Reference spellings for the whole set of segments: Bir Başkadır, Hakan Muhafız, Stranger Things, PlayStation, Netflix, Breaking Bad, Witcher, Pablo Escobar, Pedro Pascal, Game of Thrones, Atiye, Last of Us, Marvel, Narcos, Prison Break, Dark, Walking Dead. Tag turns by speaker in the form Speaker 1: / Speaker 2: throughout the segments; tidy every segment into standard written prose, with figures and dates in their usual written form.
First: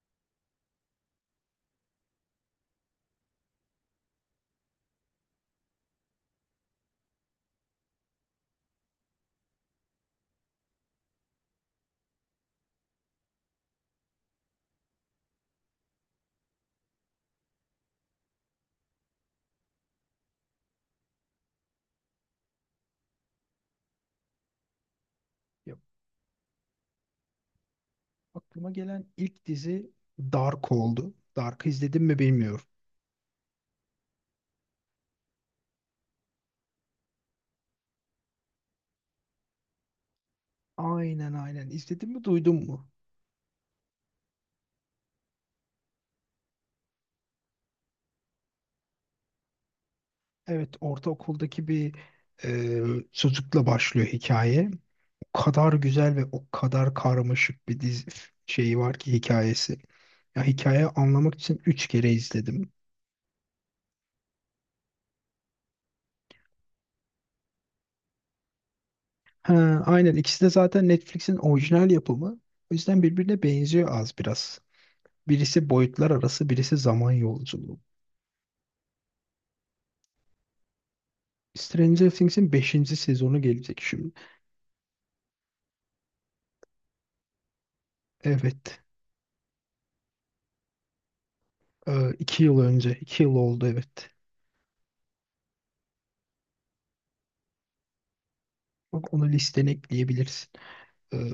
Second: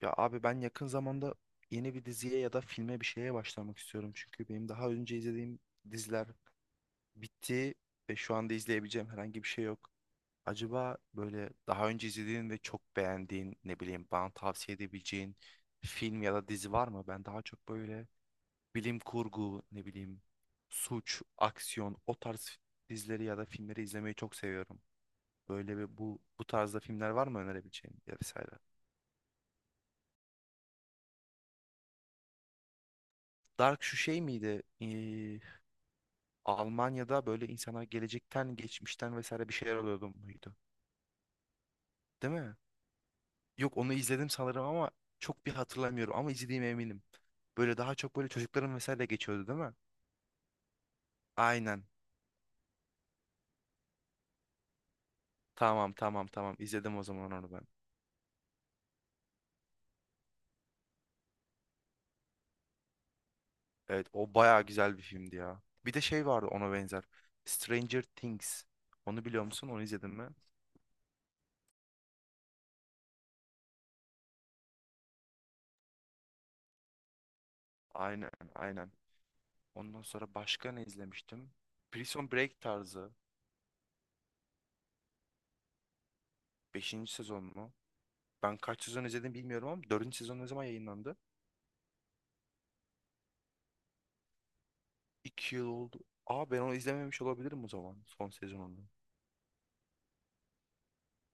Speaker 1: Ya abi ben yakın zamanda yeni bir diziye ya da filme bir şeye başlamak istiyorum. Çünkü benim daha önce izlediğim diziler bitti ve şu anda izleyebileceğim herhangi bir şey yok. Acaba böyle daha önce izlediğin ve çok beğendiğin ne bileyim bana tavsiye edebileceğin film ya da dizi var mı? Ben daha çok böyle bilim kurgu ne bileyim suç, aksiyon o tarz dizileri ya da filmleri izlemeyi çok seviyorum.
Speaker 2: Ya,
Speaker 1: Böyle bir bu tarzda filmler var mı önerebileceğin ya vesaire.
Speaker 2: aklıma gelen ilk dizi Dark oldu. Dark'ı izledim mi bilmiyorum.
Speaker 1: Dark şu şey miydi? Almanya'da böyle insanlar gelecekten, geçmişten vesaire bir şeyler oluyordu muydu?
Speaker 2: Aynen, aynen. İzledin mi,
Speaker 1: Değil mi?
Speaker 2: duydun mu?
Speaker 1: Yok onu izledim sanırım ama çok bir hatırlamıyorum ama izlediğime eminim. Böyle daha çok böyle çocukların vesaire geçiyordu değil mi?
Speaker 2: Evet, ortaokuldaki
Speaker 1: Aynen.
Speaker 2: bir e, çocukla başlıyor hikaye. O kadar
Speaker 1: Tamam
Speaker 2: güzel ve
Speaker 1: tamam
Speaker 2: o
Speaker 1: tamam
Speaker 2: kadar
Speaker 1: izledim o zaman onu ben.
Speaker 2: karmaşık bir dizi şeyi var ki hikayesi. Ya, hikayeyi anlamak için 3 kere izledim.
Speaker 1: Evet o bayağı güzel bir filmdi ya. Bir de şey vardı ona benzer. Stranger Things. Onu biliyor musun?
Speaker 2: Ha,
Speaker 1: Onu izledin
Speaker 2: aynen,
Speaker 1: mi?
Speaker 2: ikisi de zaten Netflix'in orijinal yapımı. O yüzden birbirine benziyor az biraz. Birisi boyutlar arası, birisi zaman yolculuğu.
Speaker 1: Aynen aynen. Ondan sonra başka ne izlemiştim?
Speaker 2: Stranger
Speaker 1: Prison
Speaker 2: Things'in
Speaker 1: Break
Speaker 2: beşinci
Speaker 1: tarzı.
Speaker 2: sezonu gelecek şimdi.
Speaker 1: Beşinci sezon mu? Ben
Speaker 2: Evet.
Speaker 1: kaç sezon izledim bilmiyorum ama dördüncü sezon ne zaman yayınlandı?
Speaker 2: İki yıl önce. İki yıl oldu, evet.
Speaker 1: İki yıl oldu. Aa ben onu izlememiş olabilirim o zaman son sezonunu.
Speaker 2: Bak, onu listene ekleyebilirsin.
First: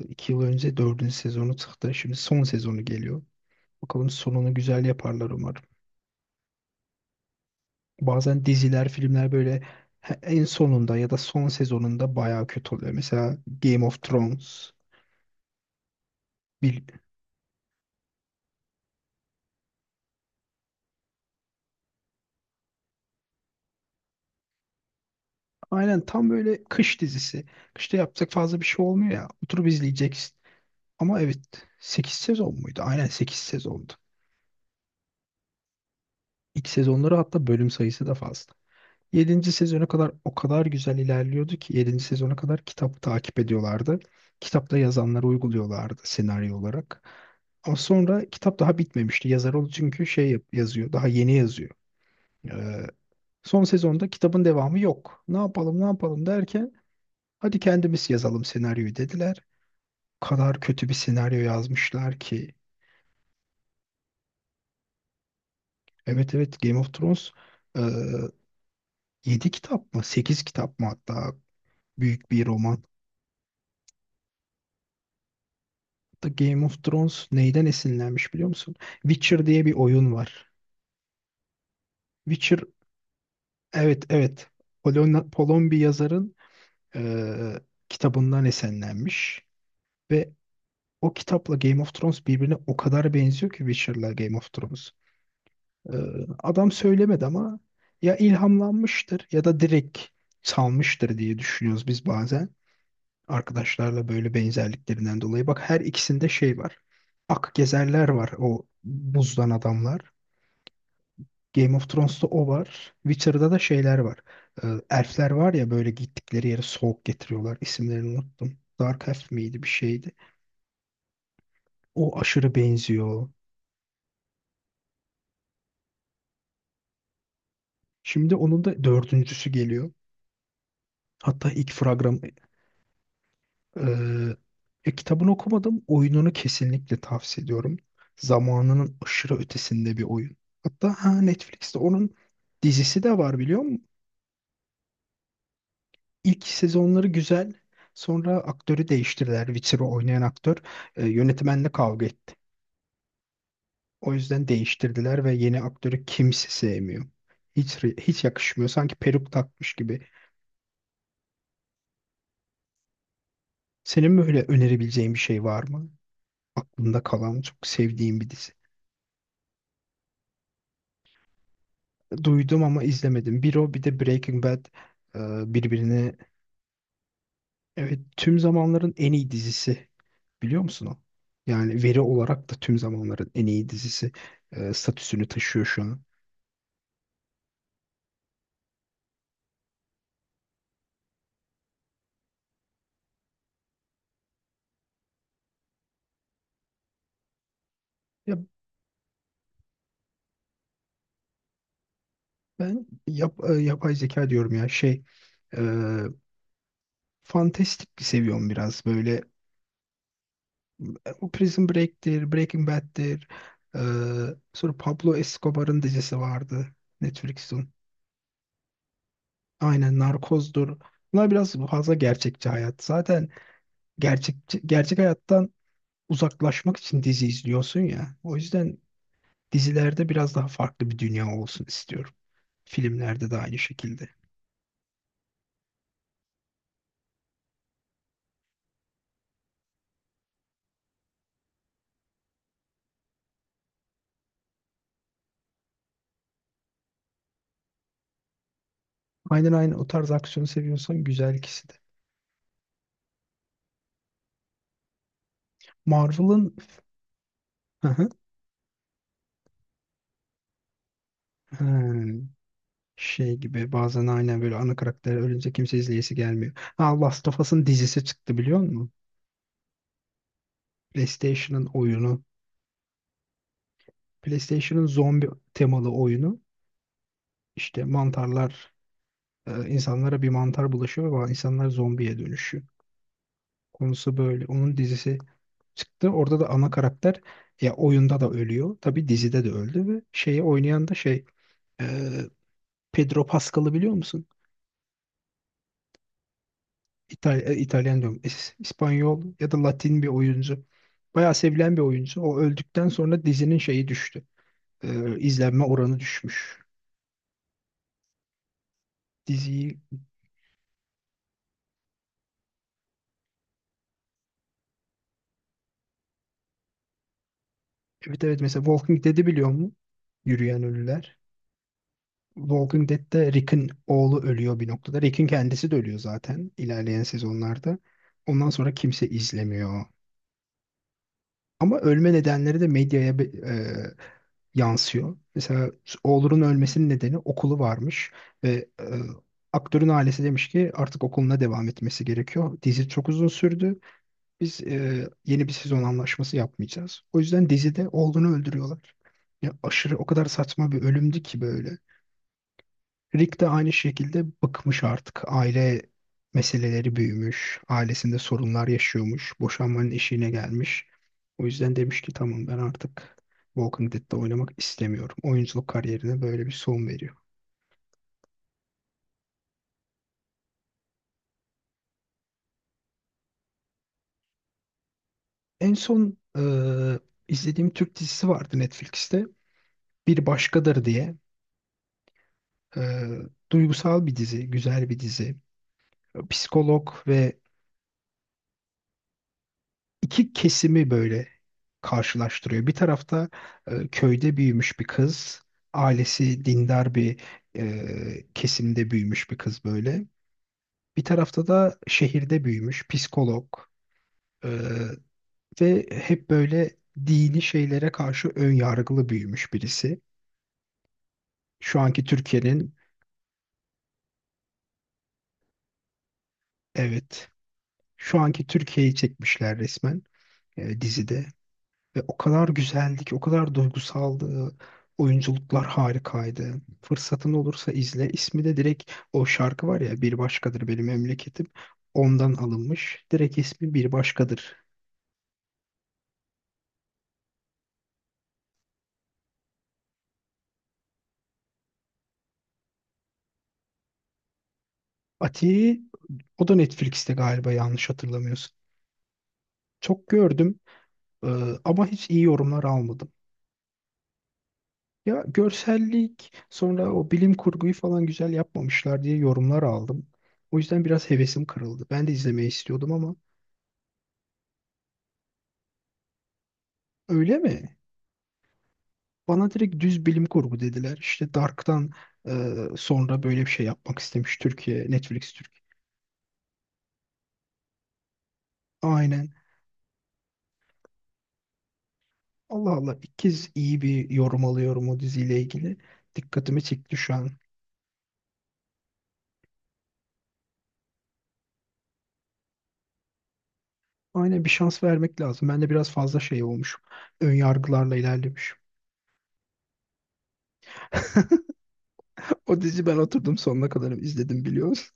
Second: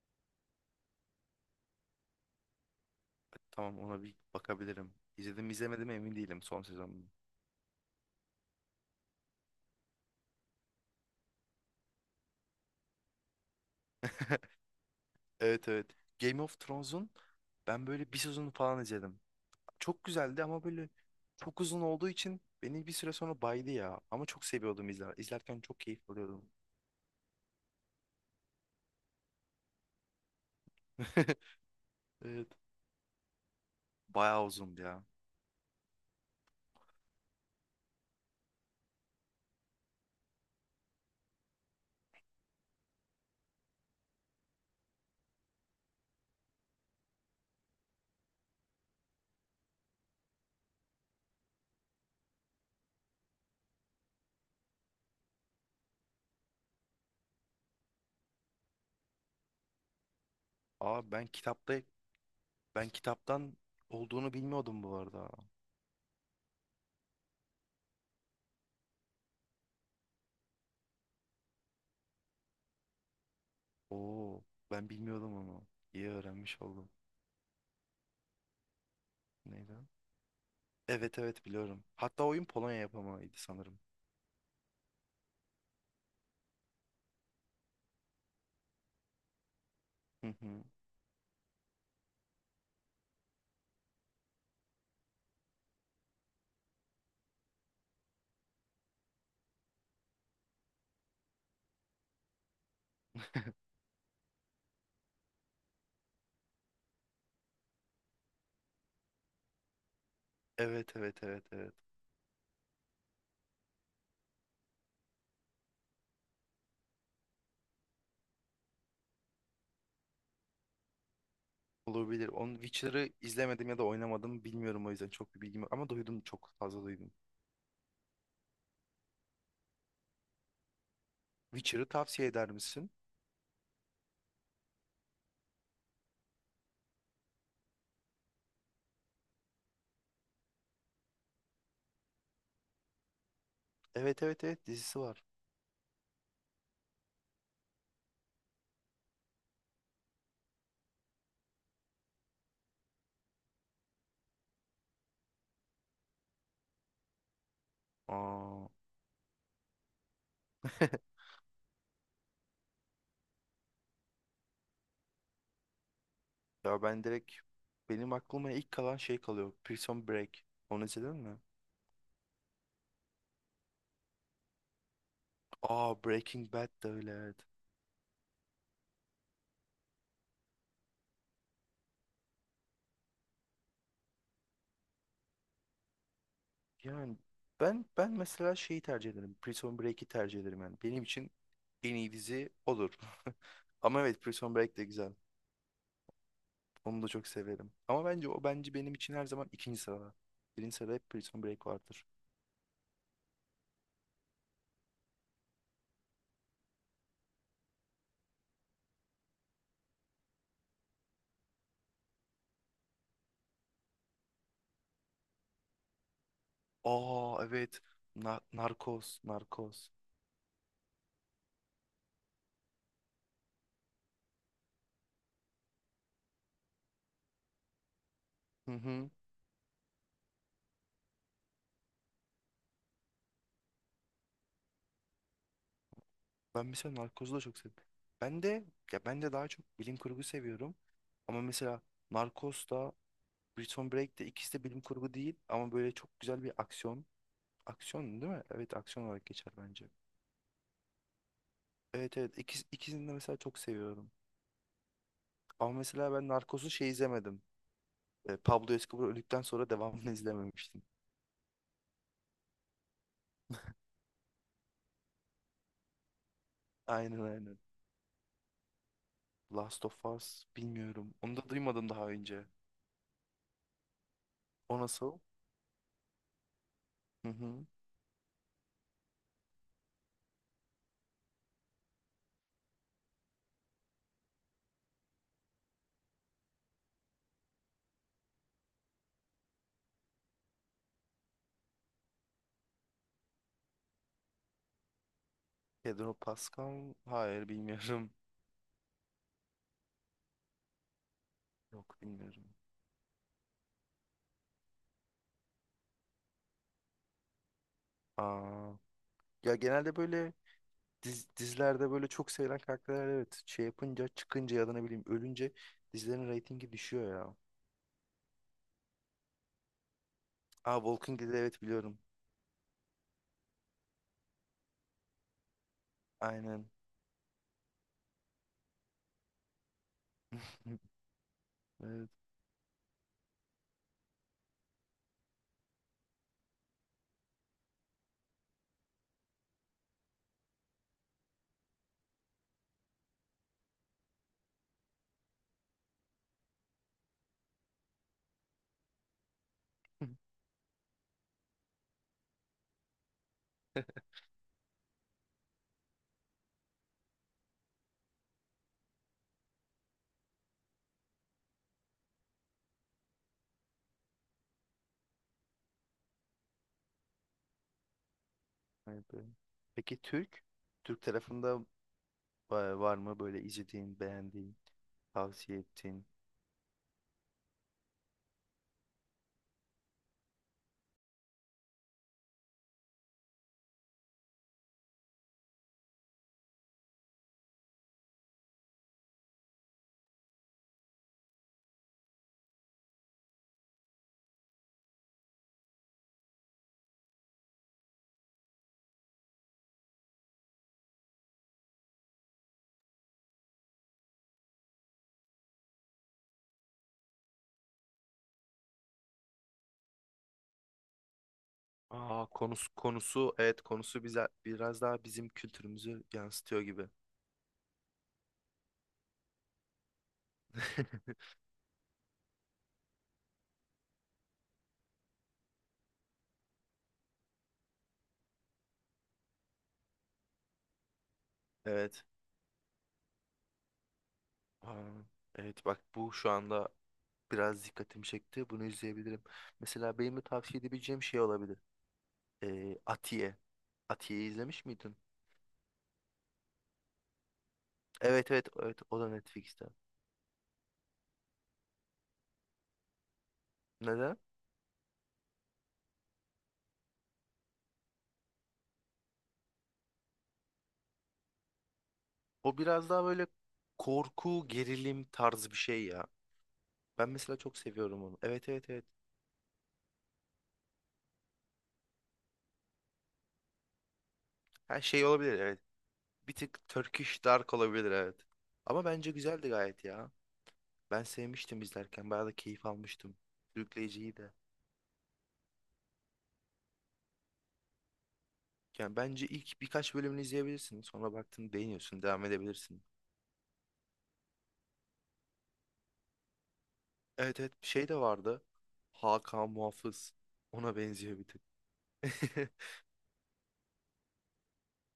Speaker 2: 2 yıl önce dördüncü sezonu çıktı. Şimdi son sezonu geliyor.
Speaker 1: Tamam ona
Speaker 2: Bakalım,
Speaker 1: bir
Speaker 2: sonunu güzel
Speaker 1: bakabilirim.
Speaker 2: yaparlar
Speaker 1: İzledim mi,
Speaker 2: umarım.
Speaker 1: izlemedim mi emin değilim son sezonunu.
Speaker 2: Bazen diziler, filmler böyle en sonunda ya da son sezonunda bayağı kötü oluyor. Mesela Game of Thrones.
Speaker 1: Evet evet. Game of
Speaker 2: Bir,
Speaker 1: Thrones'un ben böyle bir sezonu falan izledim. Çok güzeldi ama böyle çok uzun olduğu için beni bir süre sonra baydı ya. Ama çok seviyordum izler. İzlerken çok keyif
Speaker 2: aynen, tam
Speaker 1: alıyordum.
Speaker 2: böyle kış dizisi. Kışta yapacak fazla bir şey olmuyor ya. Oturup izleyeceksin. Ama evet, 8
Speaker 1: Evet.
Speaker 2: sezon muydu? Aynen, 8 sezon.
Speaker 1: Bayağı uzundu ya.
Speaker 2: İlk sezonları hatta bölüm sayısı da fazla. Yedinci sezona kadar o kadar güzel ilerliyordu ki, yedinci sezona kadar kitabı takip ediyorlardı. Kitapta yazanları uyguluyorlardı senaryo olarak. Ama sonra kitap daha bitmemişti. Yazar ol çünkü yazıyor, daha yeni yazıyor. Ee, Son sezonda kitabın devamı yok. Ne yapalım, ne yapalım derken, hadi kendimiz yazalım senaryoyu dediler. O kadar kötü bir
Speaker 1: Aa ben
Speaker 2: senaryo
Speaker 1: kitapta
Speaker 2: yazmışlar ki.
Speaker 1: ben kitaptan olduğunu bilmiyordum bu arada.
Speaker 2: Evet evet, Game of Thrones e, 7 kitap mı, 8 kitap mı hatta. Büyük bir roman.
Speaker 1: Oo, ben bilmiyordum onu. İyi
Speaker 2: The
Speaker 1: öğrenmiş
Speaker 2: Game of
Speaker 1: oldum.
Speaker 2: Thrones neyden esinlenmiş biliyor musun? Witcher diye bir
Speaker 1: Neydi?
Speaker 2: oyun var.
Speaker 1: Evet evet biliyorum. Hatta oyun
Speaker 2: Witcher,
Speaker 1: Polonya yapamaydı sanırım.
Speaker 2: evet evet, Polon bir yazarın eee, kitabından esinlenmiş
Speaker 1: Hı
Speaker 2: ve
Speaker 1: hı.
Speaker 2: o kitapla Game of Thrones birbirine o kadar benziyor ki, Witcher'la Game of Thrones. Adam söylemedi ama ya ilhamlanmıştır ya da direkt salmıştır diye düşünüyoruz biz bazen. Arkadaşlarla böyle benzerliklerinden dolayı. Bak, her ikisinde şey var. Ak gezerler var, o buzdan adamlar.
Speaker 1: Evet evet evet evet.
Speaker 2: Game of Thrones'ta o var. Witcher'da da şeyler var. Elfler var ya, böyle gittikleri yere soğuk getiriyorlar. İsimlerini unuttum. Dark Elf miydi, bir şeydi. O
Speaker 1: Olabilir.
Speaker 2: aşırı
Speaker 1: Onun Witcher'ı
Speaker 2: benziyor.
Speaker 1: izlemedim ya da oynamadım bilmiyorum o yüzden çok bir bilgim yok. Ama duydum çok fazla duydum.
Speaker 2: Şimdi onun da dördüncüsü geliyor. Hatta ilk
Speaker 1: Witcher'ı
Speaker 2: fragman.
Speaker 1: tavsiye eder misin?
Speaker 2: Ee, Ya, kitabını okumadım. Oyununu kesinlikle tavsiye ediyorum. Zamanının aşırı ötesinde bir oyun. Hatta Netflix'te onun dizisi de var biliyor musun?
Speaker 1: Evet evet evet dizisi var.
Speaker 2: İlk sezonları güzel. Sonra aktörü değiştirdiler. Witcher'ı oynayan aktör yönetmenle kavga etti. O yüzden değiştirdiler ve yeni aktörü kimse sevmiyor. Hiç
Speaker 1: Aa.
Speaker 2: yakışmıyor. Sanki peruk takmış gibi. Senin böyle önerebileceğin bir şey var mı?
Speaker 1: Ya
Speaker 2: Aklında
Speaker 1: ben direkt
Speaker 2: kalan çok
Speaker 1: benim
Speaker 2: sevdiğin bir
Speaker 1: aklıma
Speaker 2: dizi.
Speaker 1: ilk kalan şey kalıyor. Prison Break. Onu izledin mi?
Speaker 2: Duydum ama izlemedim. Bir o, bir de Breaking Bad
Speaker 1: Aa
Speaker 2: birbirine,
Speaker 1: Breaking Bad de öyle. Evet.
Speaker 2: evet, tüm zamanların en iyi dizisi, biliyor musun o? Yani veri olarak da tüm zamanların en iyi dizisi statüsünü taşıyor şu an.
Speaker 1: Yani ben mesela şeyi tercih ederim. Prison Break'i tercih ederim yani. Benim için en iyi dizi olur. Ama evet Prison Break de güzel. Onu da çok severim. Ama bence
Speaker 2: Ya
Speaker 1: o bence benim için her zaman ikinci sırada. Birinci sırada hep Prison Break vardır.
Speaker 2: yapay zeka diyorum ya, şey, e, fantastik seviyorum biraz böyle. E, o Prison Break'tir, Breaking Bad'tir. E, Sonra Pablo Escobar'ın dizisi vardı,
Speaker 1: Aa
Speaker 2: Netflix'in.
Speaker 1: evet. Narcos, Narcos.
Speaker 2: Aynen, Narcoz'dur. Bunlar biraz fazla gerçekçi hayat. Zaten gerçek gerçek hayattan uzaklaşmak için dizi izliyorsun ya. O
Speaker 1: Hı
Speaker 2: yüzden
Speaker 1: hı.
Speaker 2: dizilerde biraz daha farklı bir dünya olsun istiyorum. Filmlerde de aynı şekilde.
Speaker 1: Ben mesela Narcos'u da çok seviyorum. Ben de ya ben de daha çok bilim kurgu seviyorum. Ama mesela Narcos da Prison Break de ikisi de bilim kurgu değil ama böyle çok güzel bir aksiyon. Aksiyon değil mi? Evet aksiyon olarak
Speaker 2: Aynen,
Speaker 1: geçer
Speaker 2: aynen, o
Speaker 1: bence.
Speaker 2: tarz aksiyonu seviyorsan güzel, ikisi de.
Speaker 1: Evet evet ikisini de mesela çok seviyorum. Ama mesela ben
Speaker 2: Marvel'ın.
Speaker 1: Narcos'u şey izlemedim.
Speaker 2: Hı hı.
Speaker 1: Pablo Escobar öldükten sonra devamını izlememiştim.
Speaker 2: Hmm. Şey gibi, bazen aynen böyle ana karakter ölünce kimse izleyesi gelmiyor. Ha,
Speaker 1: Aynen
Speaker 2: Last of
Speaker 1: aynen.
Speaker 2: Us'ın dizisi çıktı biliyor musun?
Speaker 1: Last of Us bilmiyorum. Onu da
Speaker 2: PlayStation'ın
Speaker 1: duymadım daha
Speaker 2: oyunu.
Speaker 1: önce. O
Speaker 2: PlayStation'ın
Speaker 1: nasıl?
Speaker 2: zombi temalı oyunu,
Speaker 1: Hı hı.
Speaker 2: işte mantarlar, insanlara bir mantar bulaşıyor ve insanlar zombiye dönüşüyor. Konusu böyle. Onun dizisi çıktı. Orada da ana karakter, ya oyunda da ölüyor. Tabii dizide de öldü ve şeyi oynayan da şey, e, Pedro Pascal'ı biliyor musun?
Speaker 1: Pedro Pascal? Hayır
Speaker 2: İtalyan
Speaker 1: bilmiyorum.
Speaker 2: diyorum. İspanyol ya da Latin bir oyuncu. Bayağı sevilen bir
Speaker 1: Yok
Speaker 2: oyuncu. O
Speaker 1: bilmiyorum.
Speaker 2: öldükten sonra dizinin şeyi düştü. İzlenme oranı düşmüş.
Speaker 1: Aa, ya
Speaker 2: Diziyi.
Speaker 1: genelde böyle dizilerde böyle çok sevilen karakterler evet şey yapınca çıkınca ya da ne bileyim ölünce dizilerin reytingi düşüyor ya.
Speaker 2: Evet evet, mesela Walking Dead'i biliyor mu? Yürüyen
Speaker 1: Aa
Speaker 2: Ölüler.
Speaker 1: Walking Dead evet biliyorum.
Speaker 2: Walking Dead'te Rick'in oğlu ölüyor bir noktada. Rick'in kendisi de ölüyor zaten
Speaker 1: Aynen.
Speaker 2: ilerleyen sezonlarda. Ondan sonra kimse izlemiyor. Ama
Speaker 1: Evet.
Speaker 2: ölme nedenleri de medyaya yansıyor. Mesela oğlunun ölmesinin nedeni okulu varmış ve aktörün ailesi demiş ki artık okuluna devam etmesi gerekiyor. Dizi çok uzun sürdü. Biz yeni bir sezon anlaşması yapmayacağız. O yüzden dizide oğlunu öldürüyorlar. Ya, aşırı, o kadar saçma bir ölümdü ki böyle. Rick de aynı şekilde bıkmış artık. Aile meseleleri büyümüş. Ailesinde sorunlar yaşıyormuş. Boşanmanın eşiğine gelmiş. O yüzden demiş ki tamam, ben artık Walking Dead'de oynamak istemiyorum. Oyunculuk kariyerine böyle bir son veriyor.
Speaker 1: Evet, evet. Peki Türk? Türk tarafında var mı böyle izlediğin, beğendiğin, tavsiye
Speaker 2: En
Speaker 1: ettiğin?
Speaker 2: son izlediğim Türk dizisi vardı Netflix'te. Bir Başkadır diye. E, Duygusal bir dizi, güzel bir dizi. Psikolog ve iki kesimi böyle karşılaştırıyor. Bir tarafta köyde büyümüş bir kız, ailesi dindar bir e, kesimde büyümüş bir kız böyle. Bir tarafta da şehirde büyümüş psikolog e, ve hep böyle dini şeylere karşı ön yargılı büyümüş birisi. Şu anki
Speaker 1: Aa konusu
Speaker 2: Türkiye'nin,
Speaker 1: konusu evet konusu bize biraz daha bizim kültürümüzü yansıtıyor gibi.
Speaker 2: evet, şu anki Türkiye'yi çekmişler resmen dizide. Ve o kadar güzeldi ki, o kadar duygusaldı. Oyunculuklar harikaydı. Fırsatın olursa izle. İsmi de direkt o şarkı var ya, Bir Başkadır Benim Memleketim.
Speaker 1: Evet.
Speaker 2: Ondan alınmış. Direkt ismi Bir Başkadır.
Speaker 1: Aa, evet bak bu şu anda biraz dikkatimi çekti. Bunu izleyebilirim. Mesela benim de tavsiye edebileceğim şey olabilir. Atiye. Atiye'yi izlemiş miydin?
Speaker 2: Ati, o da Netflix'te galiba, yanlış
Speaker 1: Evet evet
Speaker 2: hatırlamıyorsun.
Speaker 1: evet o da Netflix'te.
Speaker 2: Çok gördüm e, ama hiç iyi yorumlar almadım.
Speaker 1: Neden?
Speaker 2: Ya görsellik, sonra o bilim kurguyu falan güzel yapmamışlar diye yorumlar aldım. O yüzden biraz hevesim kırıldı. Ben de izlemeyi
Speaker 1: O biraz
Speaker 2: istiyordum
Speaker 1: daha
Speaker 2: ama,
Speaker 1: böyle korku, gerilim tarzı bir şey ya. Ben
Speaker 2: öyle
Speaker 1: mesela çok
Speaker 2: mi?
Speaker 1: seviyorum onu. Evet evet evet.
Speaker 2: Bana direkt düz bilim kurgu dediler. İşte Dark'tan sonra böyle bir şey yapmak istemiş
Speaker 1: Her
Speaker 2: Türkiye,
Speaker 1: şey
Speaker 2: Netflix
Speaker 1: olabilir
Speaker 2: Türk.
Speaker 1: evet. Bir tık Turkish Dark olabilir evet. Ama bence
Speaker 2: Aynen.
Speaker 1: güzeldi gayet ya. Ben sevmiştim izlerken. Bayağı da keyif
Speaker 2: Allah Allah,
Speaker 1: almıştım.
Speaker 2: ilk kez iyi bir
Speaker 1: Sürükleyiciydi de.
Speaker 2: yorum alıyorum o diziyle ilgili. Dikkatimi çekti şu an.
Speaker 1: Yani bence ilk birkaç bölümünü izleyebilirsin. Sonra baktın beğeniyorsun. Devam edebilirsin.
Speaker 2: Aynen, bir şans vermek lazım. Ben de biraz fazla şey olmuş. Ön
Speaker 1: Evet evet bir şey
Speaker 2: yargılarla
Speaker 1: de vardı.
Speaker 2: ilerlemiş.
Speaker 1: Hakan Muhafız. Ona benziyor bir tık.
Speaker 2: O dizi ben oturdum sonuna kadar izledim, biliyorsun.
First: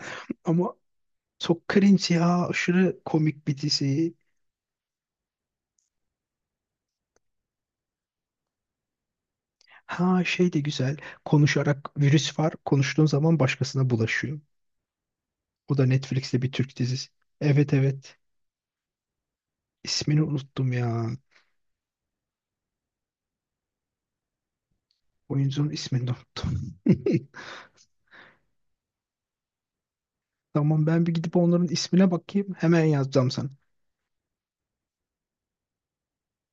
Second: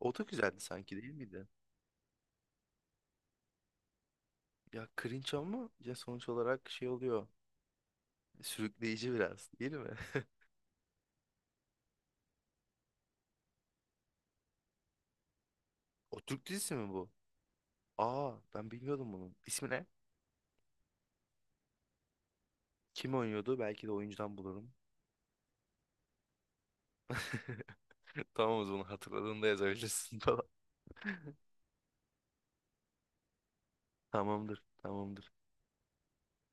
Speaker 1: O da güzeldi
Speaker 2: Ama
Speaker 1: sanki değil miydi?
Speaker 2: çok cringe ya. Aşırı komik bir dizi.
Speaker 1: Ya cringe ama ya sonuç olarak şey oluyor. Sürükleyici biraz değil mi?
Speaker 2: Ha, şey de güzel. Konuşarak virüs var. Konuştuğun zaman başkasına bulaşıyor. O da
Speaker 1: O
Speaker 2: Netflix'te
Speaker 1: Türk
Speaker 2: bir
Speaker 1: dizisi
Speaker 2: Türk
Speaker 1: mi
Speaker 2: dizisi.
Speaker 1: bu?
Speaker 2: Evet evet.
Speaker 1: Aa ben bilmiyordum bunu. İsmi ne?
Speaker 2: İsmini unuttum ya.
Speaker 1: Kim oynuyordu? Belki de oyuncudan bulurum.
Speaker 2: Oyuncunun ismini de unuttum.
Speaker 1: Tamam o zaman hatırladığında yazabilirsin falan.
Speaker 2: Tamam, ben bir gidip onların ismine bakayım. Hemen yazacağım sana.
Speaker 1: Tamamdır, tamamdır.